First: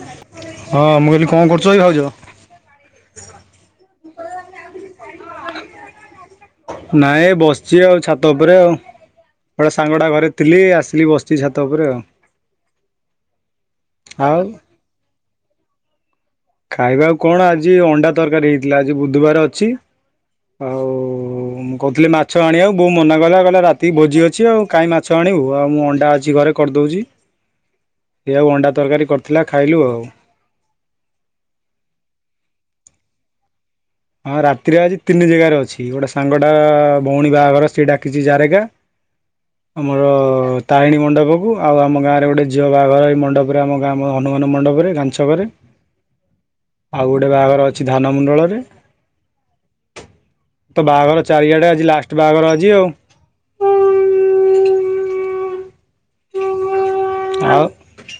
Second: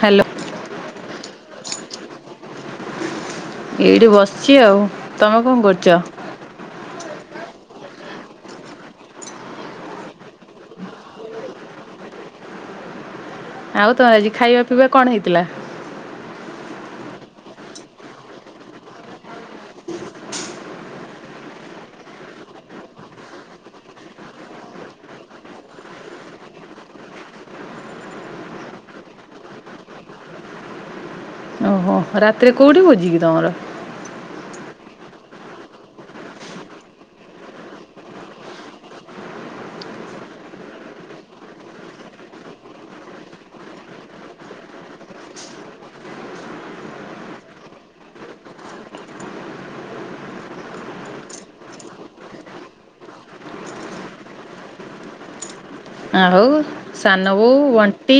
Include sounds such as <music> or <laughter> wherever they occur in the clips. Hello ହଁ ମୁଁ କହିଲି କଣ କରୁଚ କି ଭାଉଜ? ଏଠି ବସିଚି ଆଉ ତମେ କଣ କରୁଚ? ନାଇଁ ଏ ବସିଚି ଆଉ ଛାତ ଉପରେ ଆଉ। ହେରା ସାଙ୍ଗଟା ଘରେ ଥିଲି। ଆସିଲି ବସିଚି ଛାତ ଉପରେ ଆଉ। ଆଉ ତମର ଆଜି ଖାଇବା ପିଇବା କଣ ହେଇଥିଲା? ଖାଇବାକୁ କଣ ଆଜି ଅଣ୍ଡା ତରକାରୀ ହେଇଥିଲା ଆଜି ବୁଧବାର ଅଛି। ଆଉ କହୁଥିଲି ମାଛ ଆଣିବାକୁ ବୋଉ ମନା କଲା। କହିଲା ରାତି ଭୋଜି ଅଛି ଆଉ କାହିଁ ମାଛ ଆଣି ଆଣିବୁ ଆଉ ମୁଁ ଅଣ୍ଡା ଅଛି ଘରେ କରିଦଉଛି। <inaudible> ସେ ଆଉ ଅଣ୍ଡା ତରକାରୀ କରିଥିଲା ଖାଇଲୁ ଆଉ। ହଁ ରାତିରେ କୋଉଠି ଭୋଜିକି ତମର? ହଁ ରାତିରେ ଆଜି ତିନି ଜାଗାରେ ଅଛି। ଗୋଟେ ସାଙ୍ଗଟା ଭଉଣୀ ବାହାଘର ସେ ଡାକିଛି ଜାରେଗା ଆମର ତାରିଣୀ ମଣ୍ଡପକୁ, ଆଉ ଆମ ଗାଁରେ ଗୋଟେ ଝିଅ ବାହାଘର ଏଇ ମଣ୍ଡପରେ ଆମ ଗାଁ ମଣ୍ଡପରେ ଗାଞ୍ଚକରେ। ହ <inaudible> ଆଉ ଗୋଟେ ବାହାଘର ଅଛି ଧାନମଣ୍ଡଳରେ <inaudible> ତ ବାହାଘର ଚାରିଆଡେ ଆଜି ଲାଷ୍ଟ ବାହାଘର ଆଜି ଆଉ <inaudible> ଆଉ ସାନ ବୋଉ ଆଉ ବଣ୍ଟି?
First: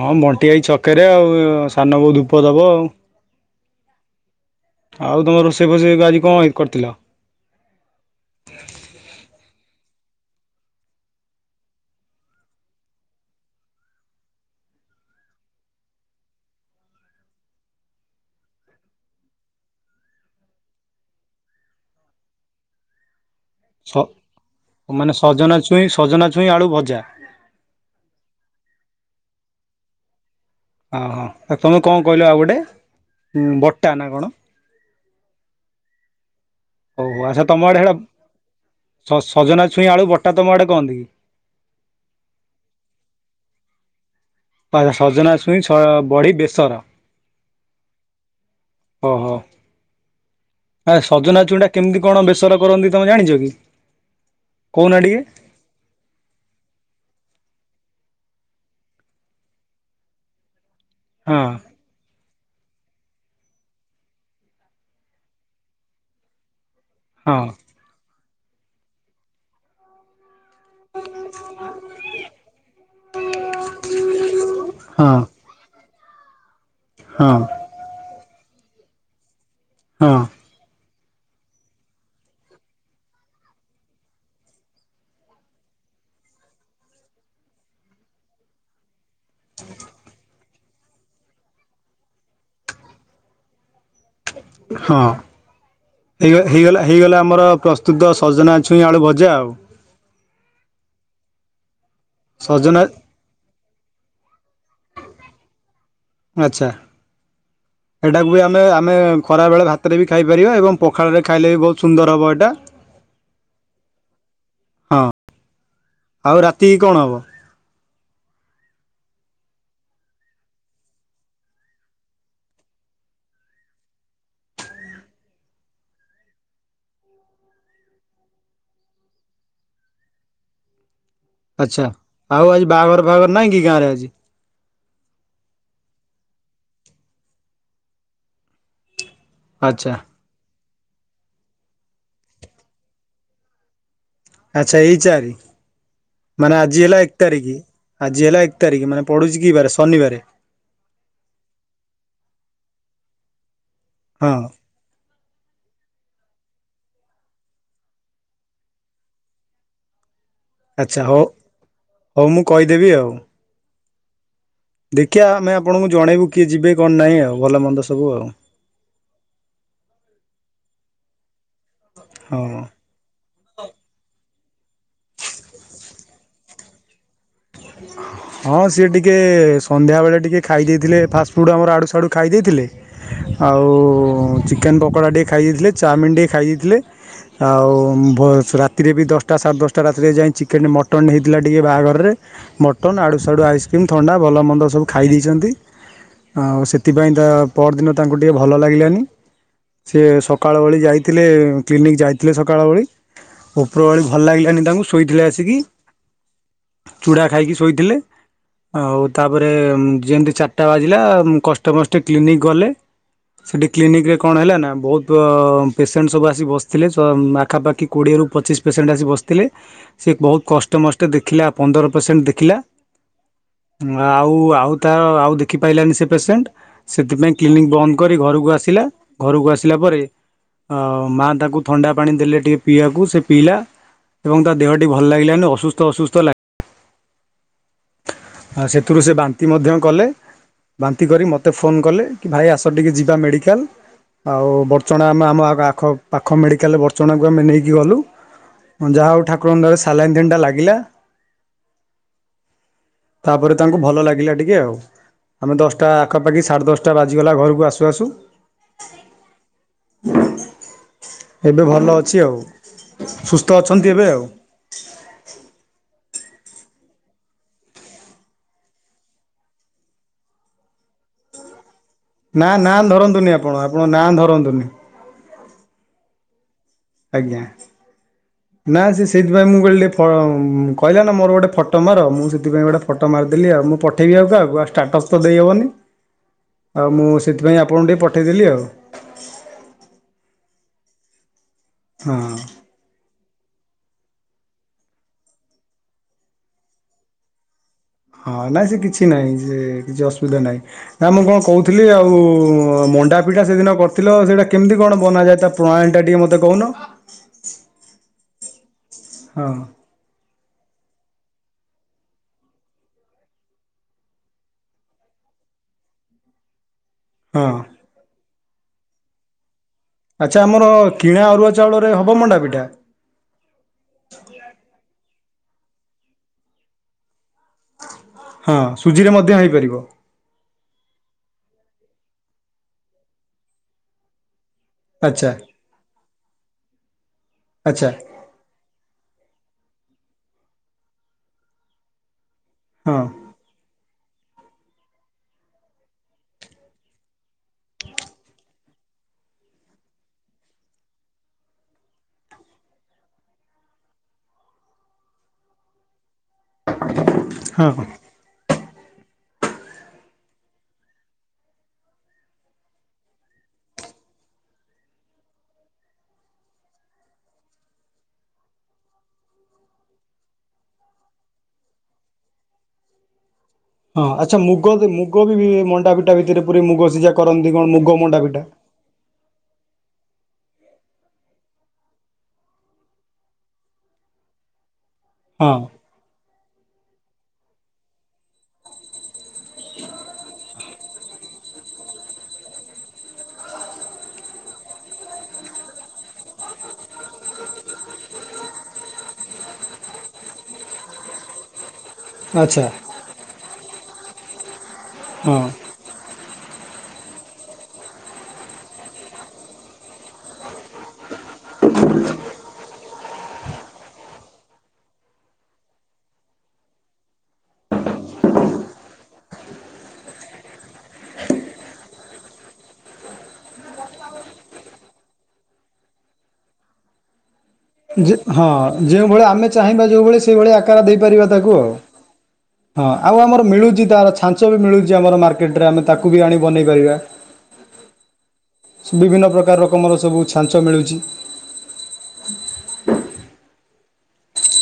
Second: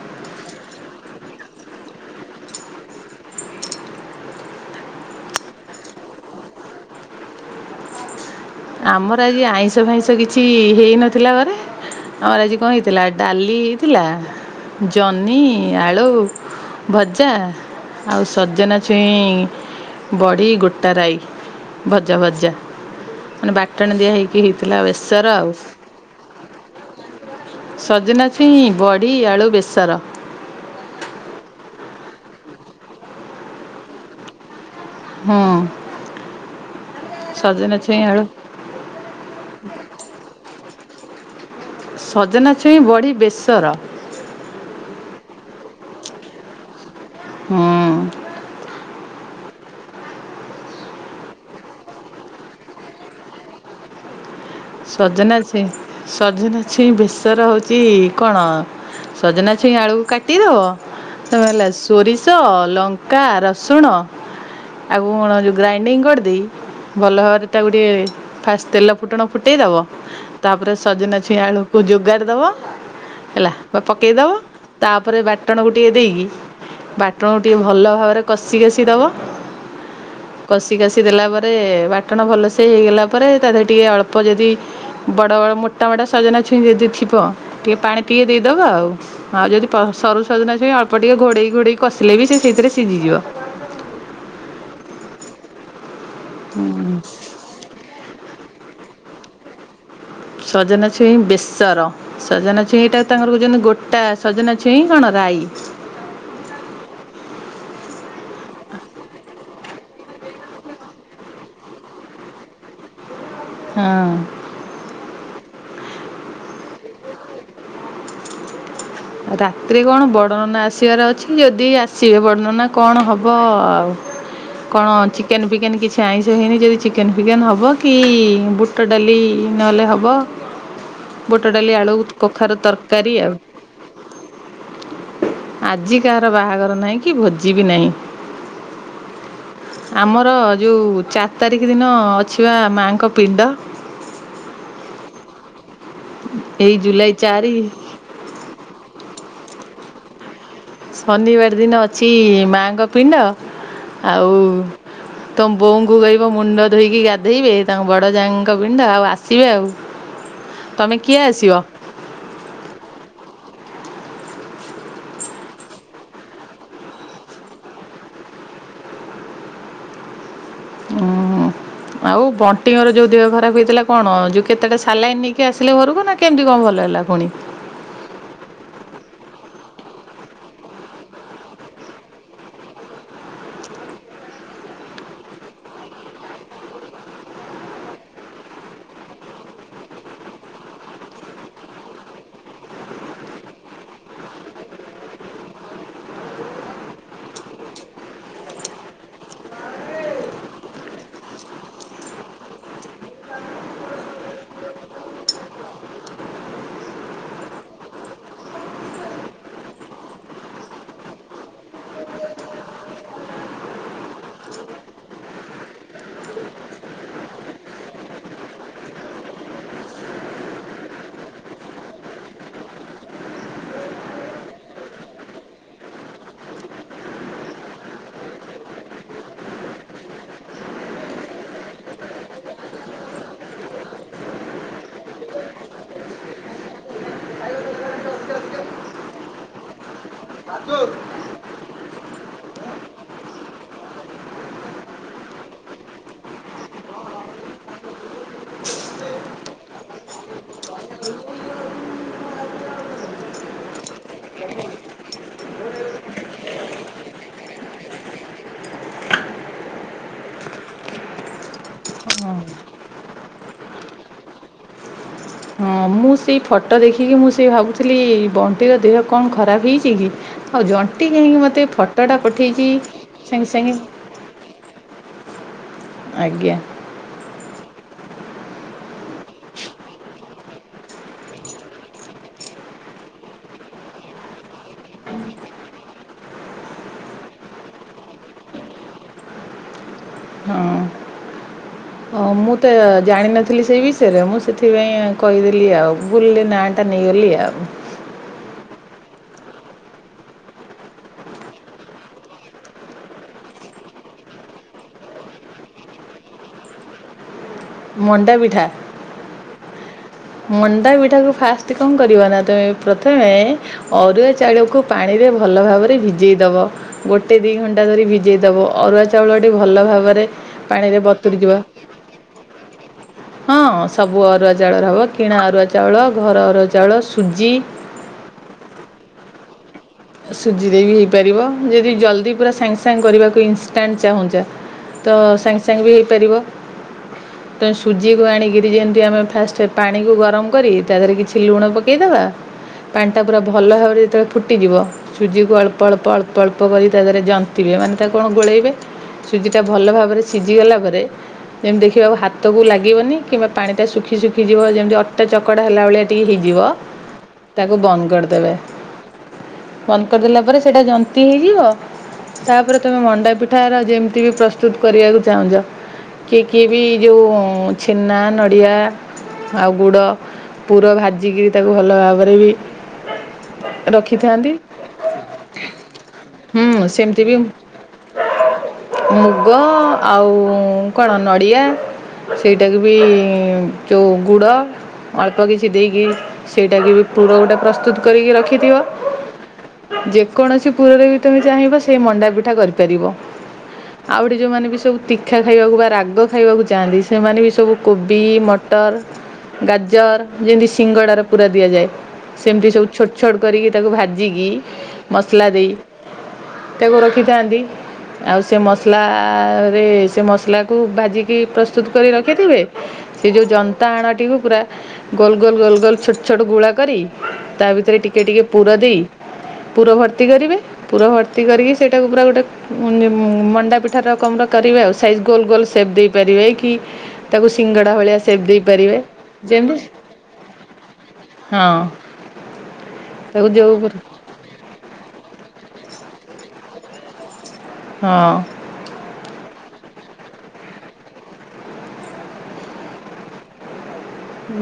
ହଁ ବଣ୍ଟି ହେଇ ଛକରେ ଆଉ ସାନ ଵୋଉ ଧୂପ ଦବ ଆଉ ଆଉ ତମର ରୋଷେଇ ଫୋଷେଇ ଆଜି କଣଇ କରିଥିଲ? ଆମର ଆଜି ଆଇଁଷ ଫାଇଁଷ କିଛି ହେଇନଥିଲା ଘରେ ଆମର ଆଜି କଣ ହେଇଥିଲା ଡାଲି ହେଇଥିଲା ଜହ୍ନି ଆଳୁ ଭଜା ଆଉ ସଜନା ଛୁଇଁ ବଡ଼ି ଗୋଟାରାଇ ଭଜା ଭଜା ମାନେ ସ ବାଟଣ ଦିଆ ହେଇକି ହେଇଥିଲା ଆଉ ମାନେ ବେସର ଆଉ ସଜନା ଛୁଇଁ ସଜନା ଛୁଇଁ ଆଳୁ ଭଜା ସଜନା ଛୁଇଁ ବଢ଼ି ଆଳୁ ବେସର ଓ ହଁ ତମେ କଣ କହିଲ ଆଉ ଗୋଟେ ବଟା ନା କଣ? ହଁ। ଓଉୋ ଆଚ୍ଛା ତମ ସଜନା ଆଡେ ସେଟା ଛୁଇଁ ଆଳୁ <unintelligible> ଶଶ ସଜନା ଛୁଇଁ ଆଳୁ ବଟା ତମ ଆଡ଼େ କହନ୍ତି କି? ସଜନା ଛୁଇଁ ବଢ଼ି ବେଶର ସଜନା ଛଇଁ ସ ବଢି ବେସର ହୁଁ। ହ ହୋ। ଆ ସଜନା ଛୁଇଁଟା କେମିତି କଣ ବେସର କରନ୍ତି ତମେ ଜାଣିଛ କି? କହୁନା ଟିକେ ସଜନା ଛୁଇଁ ସଜନା ଛୁଇଁ ବେଶ ର ହଉଛି କଣ ସଜନା ଛୁଇଁ ଆଳୁକୁ କାଟିଦବ ହଁ ତମେ ହେଲା ସୋରିଷ ସ ଲଙ୍କା ରସୁଣ ଆଉ କଣ ଗ୍ରାଇଣ୍ଡିଙ୍ଗ୍ କରିଦେଇ ଭଲ ହଁ। ଭାବରେ ତା ଗୋଟିଏ ଫାଷ୍ଟ ତେଲ ଫୁଟଣ ଫୁଟେଇଦବ। ତାପରେ ସଜନା ଛୁଇଁ ଆଳୁକୁ ଯୋଗାରଦବ ହେଲା ବା ପକେଇଦବ ହଁ ତାପରେ ବାଟଣ ଗୋ ଟିକେ ଦେଇକି ବାଟଣକୁ ହଁ ଟିକିଏ ଭଲ ଭାବରେ କଷି କଷିଦବ ହଁ କଷି କସିି ଦେଲା ପରେ ବାଟଣ ଭଲସେ ହେଇଗଲା ପରେ ତା ଦେହରେ ଟିକେ ଅଳ୍ପ ଅଳ୍ପ ଯଦି ବଡ଼ ବଡ଼ ମୋଟା ମୋଟା ସଜନା ଛୁଇଁ ଯଦି ଥିବ ଟିକେ ପାଣି ଟିକେ ଦେଇଦେବା ଆଉ ଆଉ ଯଦି ସରୁ ସଜନା ଛୁଇଁ ଅଳ୍ପ ଟିକେ ଘୋଡ଼େଇ ଘୋଡ଼େଇ କଷିଲେ ବି ସେ ସେଇଥିରେ ସିଝିଯିବ। ହଁ ହେଇଗଲେ ହେଇଗଲା ଆମର ପ୍ରସ୍ତୁତ ସଜନା ଛୁଇଁ ଆଳୁ ଭଜା ଯା ହଉ। ସଜନା ଛୁଇଁ ବେଶର ସଜନା ଛୁଇଁ ଟା ତାଙ୍କର ଯେମିତି ଗୋଟା ସଜନା ଛୁଇଁ କଣ ରାଈ ଆଚ୍ଛା ଏଟାକୁ ବି ଆମେ ଆମେ ଖରା ବେଳେ ଭା ତରେ ବି ଖାଇପାରିବ ଏବଂ ପଖାଳରେ ଖାଇଲେ ବି ବହୁତ ସୁନ୍ଦର ହେବ ଏଇଟା ହଁ ହଁ। ଆଉ ରାତିକି କଣ ହବ? ରାତିରେ କଣ ବଡନନା ଆସିବାର ଅଛି, ଯଦି ଆସିବେ ବଡନନା କଣ ହବ ଆଉ। କଣ ଚିକେନ୍ ଫିକେନ୍ କିଛି ଆଇଁଷ ହେଇନି, ଯଦି ଚିକେନ୍ ଫିକେନ୍ ହବ କି? ବୁଟ ଡାଲି ନହେଲେ ହବ ବୁଟ ଡାଲି, ଆଚ୍ଛା ଆଳୁ, ଆଉ କଖାରୁ ଆଜି ବାହାଘର ତରକାରୀ ଫାହାଘର ଆଉ। ନାହିଁ କି ଗାଁରେ ଆଜି? ଆଜି କାହାର ବାହାଘର ନାହିଁ କି ଭୋଜି ବି ନାହିଁ। ଆଚ୍ଛା ଆମର ଯୋଉ ଚାରି ତାରିଖ ଦିନ ଅଛି ବା ମାଆଙ୍କ ପିଣ୍ଡ। ଆଚ୍ଛା ଏଇ ଚାରି ମାନେ ଏଇ ଆଜି ହେଲା ଜୁଲାଇ ଏକ ତାରିଖ ଚାରି ଆଜି ହେଲା ଏକ ତାରିଖ ମାନେ ପଡୁଛି କି ବାରେ ଶନିବାରେ। ଶନିବାର ଦିନ ଅଛି ମାଙ୍କ ପିଣ୍ଡ, ଆଉ ହଁ ତୁମ ବୋଉଙ୍କୁ କହିବ ମୁଣ୍ଡ ଧୋଇକି ଗାଧେଇବେ, ତାଙ୍କ ବଡ଼ ଯାଙ୍କ ପିଣ୍ଡ ଆଉ ଆସିବେ ଆଉ। ତମେ ଆଛା କିଏ ହଉ ଆସିବ? ହଉ ମୁଁ କହିଦେବି ଆଉ। ଦେଖିଆ ଆମେ ଆପଣଙ୍କୁ ଜଣେଇବୁ, କିଏ ଯିବେ କଣ ନାହିଁ ଆଉ ଭଲ ମନ୍ଦ ସବୁ ଆଉ। <inaudible> ଓ ଆଉ ହଁ ବଣ୍ଟି ଘର ଯୋଉ ଦେହ ଖରାପ ହେଇଥିଲା, କଣ ଯୋଉ କେତେଟା ସାଲାଇନ୍ ନେଇକି ଆସିଲେ ଘରକୁ ନା, କେମିତି କଣ ଭଲ ହେଲା ପୁଣି? ହଁ ସିଏ ଟିକେ ସନ୍ଧ୍ୟାବେଳେ ଟିକିଏ ଖାଇ ଦେଇଥିଲେ, ଫାଷ୍ଟଫୁଡ଼୍ ଆମର ଆଡ଼ୁସଡ଼ୁ ଖାଇ ଦେଇଥିଲେ। ଆଉ ଚିକେନ ପକୋଡ଼ା ଟିକେ ଖାଇ ଦେଇଥିଲେ, ଚାଉମିିନ ଟିକେ ଖାଇ ଦେଇଥିଲେ। ଆଉ ରାତିରେ ବି ଦଶଟା ସାଢ଼େ ଦଶଟା ରାତିରେ ଯାଇ, ଚିକେନ ମଟନ୍ ହେଇଥିଲା ଟିକେ ବାହାଘରରେ ମଟନ୍ ଆଡ଼ୁସାଡ଼ୁ ଆଇସ୍କ୍ରିମ୍ ଥଣ୍ଡା ଭଲ ମନ୍ଦ ସବୁ ଖାଇ ଦେଇଛନ୍ତି। ଆଉ ସେଥିପାଇଁ ତା ପରଦିନ ତାଙ୍କୁ ଟିକେ ଭଲ ଲାଗିଲାନି। ସେ ସକାଳ ଓଳି ଯାଇଥିଲେ, କ୍ଲିନିକ ଯାଇଥିଲେ ସକାଳ ଓଳି ଉପର ଓଳି ଭଲ ଲାଗିଲାନି ତାଙ୍କୁ, ଶୋଇଥିଲେ ଆସିକି ଚୁଡ଼ା ଖାଇକି ଶୋଇଥିଲେ। ଆଉ ତାପରେ ଯେମତି ଚାରିଟା ବାଜିଲା କଷ୍ଟେମଷ୍ଟେ କ୍ଲିନିକ ଗଲେ। ସେଠି କ୍ଲିନିକରେ କଣ ହେଲା ନା, ବହୁତ ପେସେଣ୍ଟ ସବୁ ଆସି ବସିଥିଲେ । ପାଖାପାଖି କୋଡିଏ ରୁ ପଚିଶି ପେସେଣ୍ଟ ଆସି ବସିଥିଲେ, ସେ ବହୁତ କଷ୍ଟେ ମଷ୍ଟେ ଦେଖିଲେ ଆମ ପନ୍ଦର ପେସେଣ୍ଟ ଦେଖିଲା। ହଁ <unintelligible> ଆଉ ଆଉ ତା ଆଉ ଦେଖିପାରଲାନି ସେ ପେସେଣ୍ଟ, ସେଥିପାଇଁ କ୍ଲିନିକ ବନ୍ଦ କରି ଘରକୁ ଆସି ଘରକୁ ଆସିଲା ପରେ ଆଉ ମା ତାଙ୍କୁ ଥଣ୍ଡା ପାଣି ଦେଲେ ଟିକେ ପିଇବାକୁ ସେ ପିଇଲା। ଏବଂ ତା ଦେହ ଟି ଭଲ ଲାଗିଲାନି, ଅସୁସ୍ଥ ଅସୁସ୍ଥ ଲାଗି ଆଉ ସେଥିରୁ ସେ ବାନ୍ତି ମଧ୍ୟ କଲେ। ବାନ୍ତି କରି ମୋତେ ଫୋନ କଲେ, କି ଭାଇ ଆସ ଟିକେ ଯିବା ମେଡିକାଲ। ଆଉ ବର୍ଚଣା ଆମ ଆମ ଆଖ ପାଖ ମେଡିକାଲରେ ବର୍ଚଣାକୁ ଆମେ ନେଇକି ଗଲୁ। ଯାହା ହଉ ଠାକୁରଙ୍କ ଦୟାରୁ ସାଲାଇନ ତିନିଟା ଲାଗିଲା। <inaudible> ତାପରେ ତାଙ୍କୁ ଭଲ ଲାଗିଲା ଟିକେ ଆଉ। ଆମେ ଦଶଟା ଆଖାପାଖି ସାଢ଼େ ଦଶଟା ବାଜିଗଲା ଘରକୁ ଆସୁ ଆସୁ। <inaudible> ଏବେ ଭଲ ଅଛି ଆଉ, ସୁସ୍ଥ ଅଛନ୍ତି ଏବେ ଆଉ। ହୁଁ। ମୁଁ ସେଇ ଫଟୋ ଦେଖିକି ମୁଁ ସେ ଭାବୁଥିଲି। ବଣ୍ଟିର ଦେହ କଣ ଖରାପ ହେଇଛି କି? ଆଉ ଜ ଣ୍ଟି ମୋତେ କାହିଁକି ଏ ଫଟୋଟା ନା ପଠେଇଛି ନା ଧରନ୍ତୁନି ସାଙ୍ଗେ ଆପଣ ସାଙ୍ଗେ। ଆପଣ ନା ଧରନ୍ତୁନି ଆଜ୍ଞା। ଆଜ୍ଞା। ନା ସେ ସେଇଥିପାଇଁ ମୁଁ କହିଲି ଟିକେ ଫ କହିଲା ନା ମୋର ଗୋଟେ ଫଟୋ ମାର, ମୁଁ ସେଥିପାଇଁ ଗୋଟେ ଫଟୋ ମାର- ଦେଲି ଆଉ, ମୁଁ ପଠେଇବି ଆଉ କହାକୁଉ ଷ୍ଟାଟସ ତ ଦେଇହବନି। ଆଉ ମୁଁ ସେଥିପାଇଁ ଆପଣଙ୍କୁ ଟିକେ ପଠେଇଦେଲି ଆଉ। ହ ହଁ। ମୁଁ ତ ଜାଣିନ ଥିଲି ସେଇ ବିଷୟରେ ମୁଁ ସେଥିପାଇଁ କହିଦେଲି ଆଉ ଭୁଲରେ ନାଁ ଟା ନେଇଗଲି ଆଉ। ହଁ ନାଇଁ ସେ କିଛି ନାହିଁ ସେ କିଛି ଅସୁବିଧା ନାହିଁ ନା ମୁଁ କଣ କହୁଥିଲି ଆଉ ମଣ୍ଡା ପିଠା ସେଦିନ କରିଥିଲ ସେଇଟା କେମିତି କଣ ବନାଯାଏ ତା ପ୍ରଣାଳୀ ଟା ଟିକେ ମତେ କହୁନ। ମଣ୍ଡା ପିଠା ହଁ। ମଣ୍ଡା ପିଠାକୁ ଫାଷ୍ଟ କଣ କରିବ ନା ତମେ ପ୍ରଥମେ ଅରୁଆ ଚାଉଳକୁ ପାଣି ଭଲ ଭାବରେ ଭିଜେଇ ଦବ ଗୋଟେ ହଁ ଦି ଘଣ୍ଟା ଧରି ଭିଜେଇ ଦବ ଅରୁଆ ଚାଉଳ ଟେ ଭଲ ଭାବରେ ଆଚ୍ଛା ଆମର ପାଣିରେ କିଣା ବତୁରି ଅରୁଆ ଯିବ। ଚାଉଳରେ ହେବ ମଣ୍ଡା ପିଠା ହଁ ସବୁ ଅରୁଆ ଚାଉଳର ହବ କିଣା ଅରୁଆ ଚାଉଳ ଘର ଅରୁଆ ଚାଉଳ ସୁଜି। ହଁ ସୁଜିରେ ମଧ୍ୟ ହେଇପାରିବ ସୁଜିରେ ବି ହେଇପାରିବ ଯଦି ଜଲ୍ଦି ପୁରା ସାଙ୍ଗେ ସାଙ୍ଗ କରିବାକୁ ଇନଷ୍ଟାଣ୍ଟ ଚାହୁଁଛ। ତ ଆଚ୍ଛା ସାଙ୍ଗେ ସାଙ୍ଗେ ବି ହେଇପାରିବ ତେଣ ଆଚ୍ଛା ସୁଜିକୁ ଆଣିକିରି ଯେମତି ଆମେ ଫାଷ୍ଟ ସେ ପାଣିକୁ ଗରମ କରି ତା ଦେହରେ କିଛି ଲୁଣ ପକାଇଦେବା ହଁ ପାଣିଟା ପୁରା ଭଲ ଭାବରେ ସେତେବେଳେ ଫୁଟିଯିବ ସୁଜିକୁ ଅଳ୍ପ ଅଳ୍ପ ଅଳ୍ପ ଅଳ୍ପ କରି ତା ଦେହରେ ଯନ୍ତିବେ ମାନେ ତାକୁ କଣ ଗୋଳେଇବେ ସୁଜିଟା ଭଲ ଭାବରେ ସିଝିଗଲା ପରେ ଯେମିତି ଦେଖିବାକୁ ହାତକୁ ଲାଗିବନି କିମ୍ବା ପାଣି ଟା ଶୁଖି ଶୁଖିଯିବ ଯେମିତି ଅଟା ଚକଟା ହେଲା ଭଳିଆ ଟି ହେଇଯିବ ହଁ ତାକୁ ବନ୍ଦ କରିଦେବେ। ବନ୍ଦ କରିଦେଲା ପରେ ସେଇଟା ଜନ୍ତିି ହେଇଯିବ। ତାପରେ ତମେ ମଣ୍ଡା ପିଠା ର ଯେମିତି କି ପ୍ରସ୍ତୁତ କରିବାକୁ ଚାହୁଁଛ କିଏ କିଏ ବି ଯୋଉ ଛେନା ନଡ଼ିଆ ଆଉ ଗୁଡ଼ ପୁର ଭାଜିକିରି ତାକୁ ଭଲ ଭାବରେ ବି ହଁ ଆଚ୍ଛା ରଖିଥାନ୍ତି। ମୁଗ ମୁଗ ବି ମଣ୍ଡା ପିଠା ଭିତରେ ପୁରୀ ହୁଁ ମୁଗ ସିଝା ସେମିତି ବି କରନ୍ତି କଣ ମୁଗ ମଣ୍ଡାପିଠା। ମୁଗ ଆଉ କଣ ନଡ଼ିଆ। ସେଇଟାକୁ ବି ଯଉ ଗୁଡ ଅଳ୍ପ ହଁ କିଛି ଦେଇକି ସେଇଟାକି ବି ପୁର ଗୋଟେ ପ୍ରସ୍ତୁତ କରିକି ରଖିଥିବ। ଯେକୌଣସି ପୁରରେ ବି ତମେ ଚାହିଁବ ସେ ମଣ୍ଡା ପିଠା କରିପାରିବ। ଆଉ ଗୁଟେ ଯୋଉମାନେ ବି ସବୁ ତୀଖା ଖାଇବାକୁ ବା ରାଗ ଖାଇବାକୁ ଚାହାନ୍ତି ସେମାନେ ବି ସବୁ କୋବି ମ ମଟର ଗାଜର ଯେମିତି ସିଙ୍ଗଡ଼ାରେ ପୁର ଦିଆଯାଏ। ଆଚ୍ଛା ସେମିତି ସବୁ ଛୋଟ ଛୋଟ କରିକି ତାକୁ ଭାଜିକି ମସଲା ଦେଇ ହଁ ତାକୁ ରଖିଥାନ୍ତି। ଆଉ ସେ ମସଲାରେ ସେ ମସଲାକୁ ଭାଜିକି ପ୍ରସ୍ତୁତ କରି ରଖିଥିବେ ସେ ଯୋଉ ଜନ୍ତା ଆଣଟିକୁ ପୁରା ଗୋଲ ଗୋଲ ଗୋଲ ଗୋଲ ଛୋଟ ଛୋଟ ଗୁଳା କରି ତା ଭିତରେ ଟିକେ ଟିକେ ପୁର ଦେଇ ପୁର ଭର୍ତ୍ତି କରିବେ ପୁର ଭର୍ତ୍ତି କରିକି ସେଇଟାକୁ ପୁରା ଗୋଟେ ମଣ୍ଡା ପିଠା ରକମର କରି କରିବେ ସାଇଜ ଗୋଲ ଗୋଲ ସେପ୍ ଦେଇପାରିବେ କି ତାକୁ ସିଙ୍ଗଡ଼ା ଭଳିଆ ସେପ୍ ହଁ ଦେଇପାରିବେ ଯେଉଁ ଭଳି ଆମେ ଚାହିଁବା ଯେମିତି ଯୋଉ ଭଳି ସେଇଭଳି ଆକାର ଦେଇପାରିବା ତାକୁ ଆଉ। ହଁ ହଁ ଆଉ ଆମର ତାକୁ ଯେଉଁ ମିଳୁଛି ତା ଛା ଚ ମିଳୁଛି ଆମର ମାର୍କେଟରେ ଆମେ ତାକୁବି ଆଣି ବନେଇ ପାରିବା। ହଁ ବିଭିନ୍ନ ପ୍ରକାର ରକମର ସବୁ ଛାଞ୍ଚ ମିଳୁଚି।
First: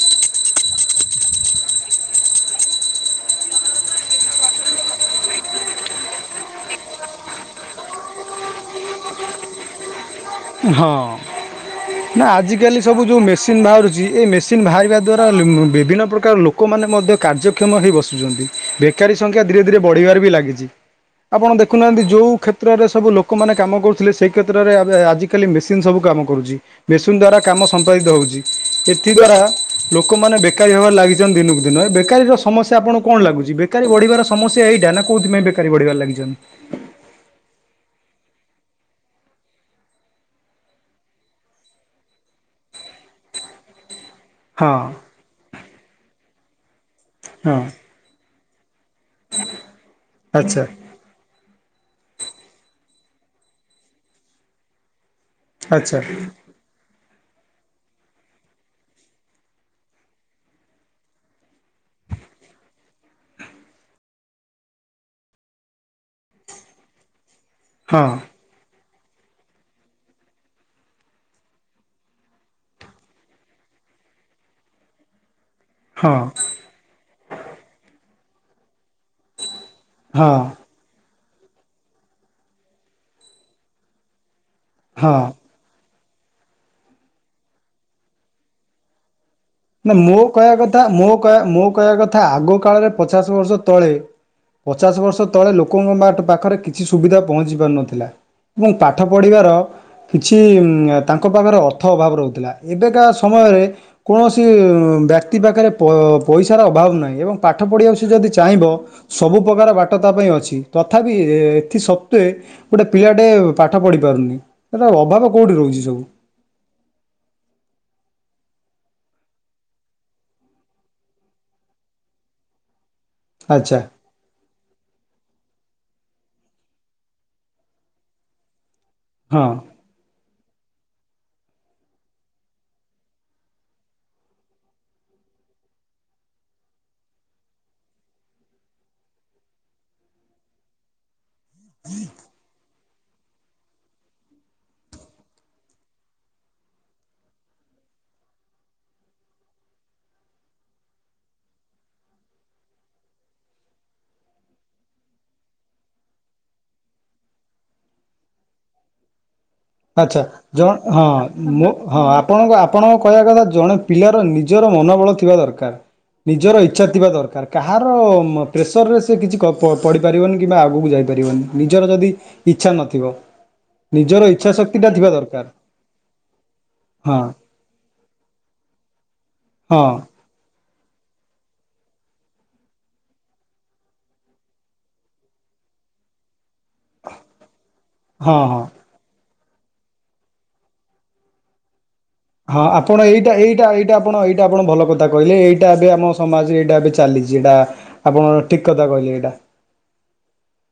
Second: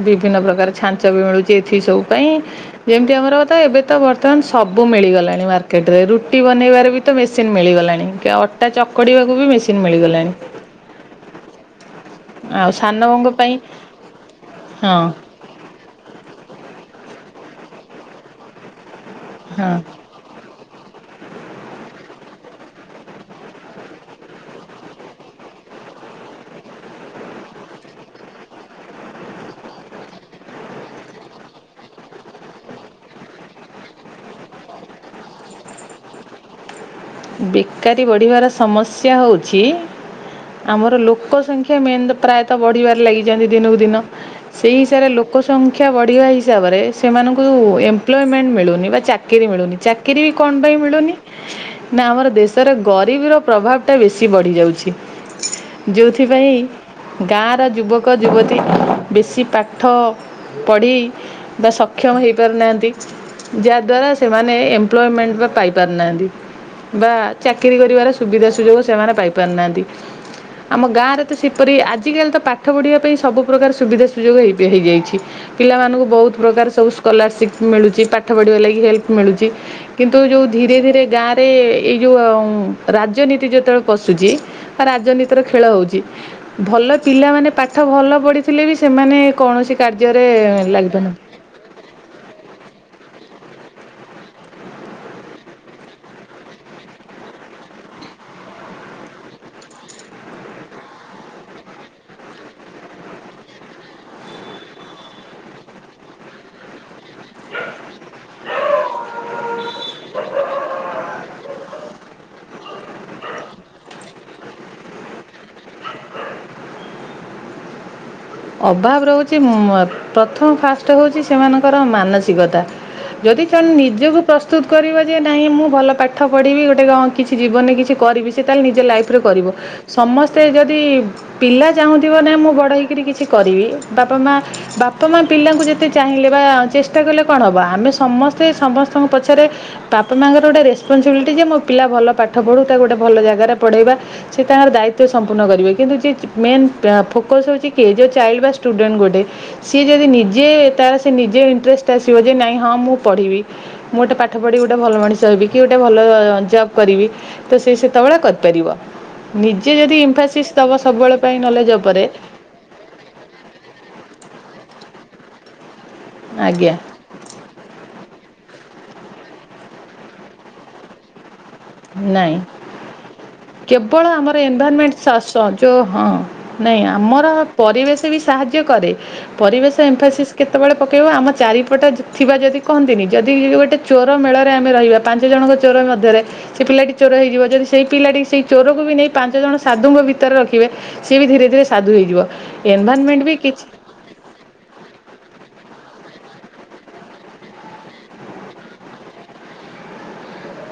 ବିଭିନ୍ନ ପ୍ରକାର ଛାଞ୍ଚ ବି ମିଳୁଛି ଏଥି ସବୁ ପାଇଁ ଯେମିତି ଆମର ତ ଏବେ ତ ବର୍ତ୍ତମାନ ସ ସବୁ ମିଳିଗଲାଣି ମାର୍କେଟରେ ରୁଟି ବନେଇବାରେ ବି ତ ମେସିନ ମିଳିଗଲାଣି ଅଟା ଚକଡ଼ିବାକୁ ବି ମେସିନ୍ ମିଳିଗଲାଣି। ହଁ। ନା ଆଉ ଆଜିକାଲି ସବୁ ଯେଉଁ ସାନବୋଉଙ୍କ ପାଇଁ ମେସିନ୍ ବାହାରୁଛି ଏ ମେସିନ୍ ହଁ ବାହାରିବା ଦ୍ୱରା ବିଭିନ୍ନ ପ୍ରକାର ଲୋ କମାନେ ମଧ୍ୟ କାର୍ଯ୍ୟକ୍ଷମ ହୋଇ ବସୁଛନ୍ତି ବେକାରୀ ସଂଖ୍ୟା ଧୀରେ ହଁ ଧୀରେ ବଢ଼ିବାରେ ବି ଲାଗିଛି। ଆପଣ ଦେଖୁନାହାନ୍ତି ଯୋଉ କ୍ଷେତ୍ରରେ ସବୁ ଲୋକମାନେ କାମ କରୁଥିଲେ ସେଇ କ୍ଷେତ୍ରରେ ଆବେ ଆଜି ଖାଲି ମେସିନ ସବୁ କାମ କରୁଚି ମେସିନ ଦ୍ଵାରା କାମ ସମ୍ପାଦିତ ହଉଚି ଏଥି ଦ୍ଵାରା ଲୋକମା ବେକାରୀ ହବାରେ ଲାଗିଛ ଦିନକୁ ଦିନ ବେକାରୀର ସମସ୍ୟା ଆପଣ କଣ ଲାଗୁଛି ବେକାରୀ ବଢିବାର ସମସ୍ୟା ଏଇଟା ନା କୋଉ ବେକାରୀ ବଢିବାରେ ଲାଗିଚନ୍ତି ବେକାରୀ ବଢ଼ିବାର ସମସ୍ୟା ହଉଛି ଆମର ଲୋକ ସଂଖ୍ୟା ମେନ୍ ତ ପ୍ରାୟତଃ ବଢିବାରେ ଲାଗିଛନ୍ତି ଦିନକୁ ଦିନ। ସେଇ ହଁ ହିସାବ ରେ ଲୋକ ସଂଖ୍ୟା ବଢିବା ହିସାବରେ ସେମାନଙ୍କୁ ହଁ ଏପ୍ଲମେଣ୍ଟ ମିଳୁନି। ଚାକିରି ମିଳୁନି ଚାକିରି ବି କଣ ଆଚ୍ଛା ପାଇଁ ମିଳୁନି ନା ଆମର ଦେଶରେ ଗରିବର ପ୍ରଭାବଟା ବେଶୀ ବଢ଼ିଯାଉଛି। ଆଚ୍ଛା ଯଉଥିପାଇଁ ଗାଁର ଯୁବକ ଯୁବତୀ ବେଶୀ ପାଠ ପଢ଼ି ବା ସକ୍ଷମ ହେଇପାରୁନାହାନ୍ତି। ଯାହା ଦ୍ୱାରା ସେମାନେ ଏମ୍ପ୍ଲୟମେଣ୍ଟ ବା ପାଇ ପାରୁନାହାନ୍ତି । ବା ଚାକିରୀ ହଁ କରିବାର ସୁବିଧା ସୁଯୋଗ ସେମାନେ ପାଇ ପାରୁନାହାନ୍ତି । ଆମ ଗାଁରେ ତ ସେପରି ଆଜିକାଲି ତ ପାଠ ପଢିବା ପାଇଁ ସବୁ ପ୍ରକାର ସୁବିଧା ସୁଯୋଗ ହେଇ-ହେଇଯାଇଛି । ପିଲାମାନଙ୍କୁ ହଁ ବହୁତ ପ୍ରକାର ସବୁ ସ୍କୋଲାରସିପ୍ ମିଳୁଛି ପାଠ ପଢ଼ିବା ଲାଗି ହେଲ୍ପ ମିଳୁଛି କିନ୍ତୁ ଯୋଉ ହଁ। ଧୀରେ ଧୀରେ ଗାଁ ସେ ଏଇ ଯୋଉ ରାଜନୀତି ଯେତେବେଳେ ପଶୁଛି ବା ହଁ ରାଜନୀତିର ଖେଳ ହଉଛି । ଭଲ ପିଲାମାନେ ପାଠ ଭଲ ପଢିଥିଲେ ବି ସେମାନେ କୌଣସି ନା ମୋ କାର୍ଯ୍ୟରେ କହିଆ କଥା ମୋ ଲାଗିପାରୁନାହାନ୍ତି। କହିଆ ମୋ କହିଆ କଥା ଆଗ କାଳରେ ପଚାଶ ବର୍ଷ ତଳେ ପଚାଶ ବର୍ଷ ତଳେ ଲୋକଙ୍କ ମାଟ୍ ପାଖରେ କିଛି ସୁବିଧା ପହଞ୍ଚି ପାରୁନଥିଲା । ଏବଂ ପାଠ ପଢ଼ିବାର କିଛି ଉଁ ତାଙ୍କ ପାଖରେ ଅର୍ଥ ଅଭାବ ରହୁଥିଲା ଏବେ କା ସମୟରେ କୌଣସି ବ୍ୟାକ୍ତି ପାଖରେ ପ-ପଇସାର ଅଭାବ ନାହିଁ ଏବଂ ପାଠ ପଢିବା ସେ ଯଦି ଚାହିଁବ ସବୁ ବୁ ପ୍ରକାର ବାଟ ତା ପାଇଁ ଅଛି ତଥାପି ଏଥି ସତ୍ତ୍ୱେ ଗୋଟିଏ ପିଲାଟେ ପାଠ ପଢ଼ି ପାରୁନି । ଟା ଅଭାବ କୋଉଠି ରହୁଛି ସବୁ? <inaudible> ଅଭାବ ରହୁଛି ହୁମ୍ ପ୍ରଥମ ଫାଷ୍ଟ ହଉଛି ସେମାନଙ୍କର ମାନସିକତା । ଯଦି ଜଣେ ଆଚ୍ଛା ନିଜକୁ ପ୍ରସ୍ତୁତ କରିବ ଯେ ନାହିଁ ମୁଁ ଭଲ ପାଠ ପଢିବି ଗୋଟେ ଗ କିଛି ଜୀବନ୍ ରେ କିଛି କରିବି ସେ ତାହେଲେ ନି ଯଉ ଲାଇଫରେ କରିବ ହଁ। ସମସ୍ତେ ଯଦି ପିଲା ଚାହୁଁଥିବ ନା ମୁଁ ବଡ଼ ହେଇକରି କିଛି କରିବି ବାପା ମା ବାପା ମା ପିଲାଙ୍କୁ ଯେତେ ଚାହିଁଲେ ବା ଚେଷ୍ଟା କଲେ କଣ ହେବ ଆମେ ସମ ସମସ୍ତେ ସମସ୍ତଙ୍କ ପଛରେ ବାପା ମାଆଙ୍କର ଗୋଟେ ରେସପନ୍ସିବିଲିଟି ଯେ ମୋ ପିଲା ଭଲ ପାଠ ପଢ଼ୁ । କୁ ଗୋଟେ ଭଲ ଜାଗାରେ ପଢ଼େଇବା ସେ ତାଙ୍କର ଦାୟିତ୍ୱ ସମ୍ପୁନ କରିବେ କିନ୍ତୁ ଯେ ମେନ୍ ଫୋକସ ହଉଛି କିଏ ଯେ ଚାଇଲ୍ଡ ବା ଷ୍ଟୁଡେଣ୍ଟ ଗୋଟେ ସିଏ ଯଦି ନିଜେ ତାର ସେ ନିଜେ ଇଣ୍ଟରେଷ୍ଟ ଆସିବ ଯେ ନାଇଁ ହଁ ମୁଁ ପ ଢିବି ମୁଁ ଗୋଟେ ପାଠ ପଢିକି ଗୋଟେ ଭଲ ମଣିଷ ହେବି କି ଗୋଟେ ଭଲ ଜବ କରିବି ତ ସେ ସେତେବେଳେ କରିପାରିବ । ଆଚ୍ଛା ପାଇଁ ନଲେଜ ଉପରେ ଜ-ହଁ-ମୁଁ-ହଁ ଆପଣଙ୍କ ଆପଣଙ୍କ କହିବା କଥା ଜଣେ ପିଲାର ନିଜର ମନୋବଳ ଥିବା ଦରକାର । ନିଜର ଆଜ୍ଞା ଇଚ୍ଛା ଥିବା ଦରକାର କାହାର ମ ପ୍ରେସରରେ ସେ କିଛି ପ-ପଢିପାରିବନି କିମ୍ବା ଆଗକୁ ଯାଇପାରିବନି । ନିଜର ଯଦି ନାଇଁ ଇଚ୍ଛା ନଥିବ କେବଳ ନିଜର ଇ <unintelligible> ଯେଉଁ ହଁ ନାଇଁ ହଁ ଆମର ପରିବେଶ ବି ସାହାଯ୍ୟ କରେ । ପରିବେଶ ହଁ ଏମ୍ଫାସିସ୍ କେତେ କେତେବେଳେ ପକେଇବ ଆମ ଚାରିପଟେ ଥିବା ଯଦି କହନ୍ତିନି ଯଦି ଗୋଟେ ଚୋର ମେଳରେ ଆମେ ରହିବା ପାଞ୍ଚ ଜଣଙ୍କ ଚୋର ମଧ୍ୟରେ ସେ ପିଲାଟି ଚୋର ହେଇଯିବ ଯଦି ସେଇ ପିଲାଟି ହଁ ସେଇ ହଁ ଚୋରକୁ ବି ନେଇ ପାଞ୍ଚ ଜଣ ସାଧୁଙ୍କ ଭିତରେ ରଖିବେ ସିଏ ବି ଧୀରେ ଧୀରେ ସାଧୁ ହେଇ ହଁ ଆପଣ ଏଇଟା ଏଇଟା ଏଇଟା ଆପଣ ଏଇଟା ଆପଣ ଭଲ କରି କହିଲେ ଏଇଟା ଏବେ ଆମ ସମାଜରେ ଏଇଟା ଏବେ ଚାଲିଛି ଏଇଟା ଆପଣ ଠିକ୍ କଥା କହିଲେ ଏଇଟା । <inaudible>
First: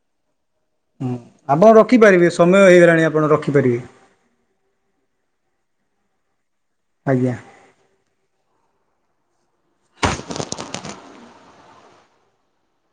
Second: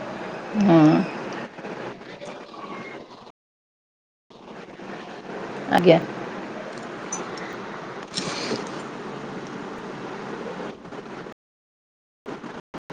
ହଁ ହୁଁ ଆପଣ ରଖିପାରିବେ ସମୟ ହେଇଗଲାଣି ଆପଣ ରଖିପାରିବେ । ଆଜ୍ଞା । ଆଜ୍ଞା । <inaudible>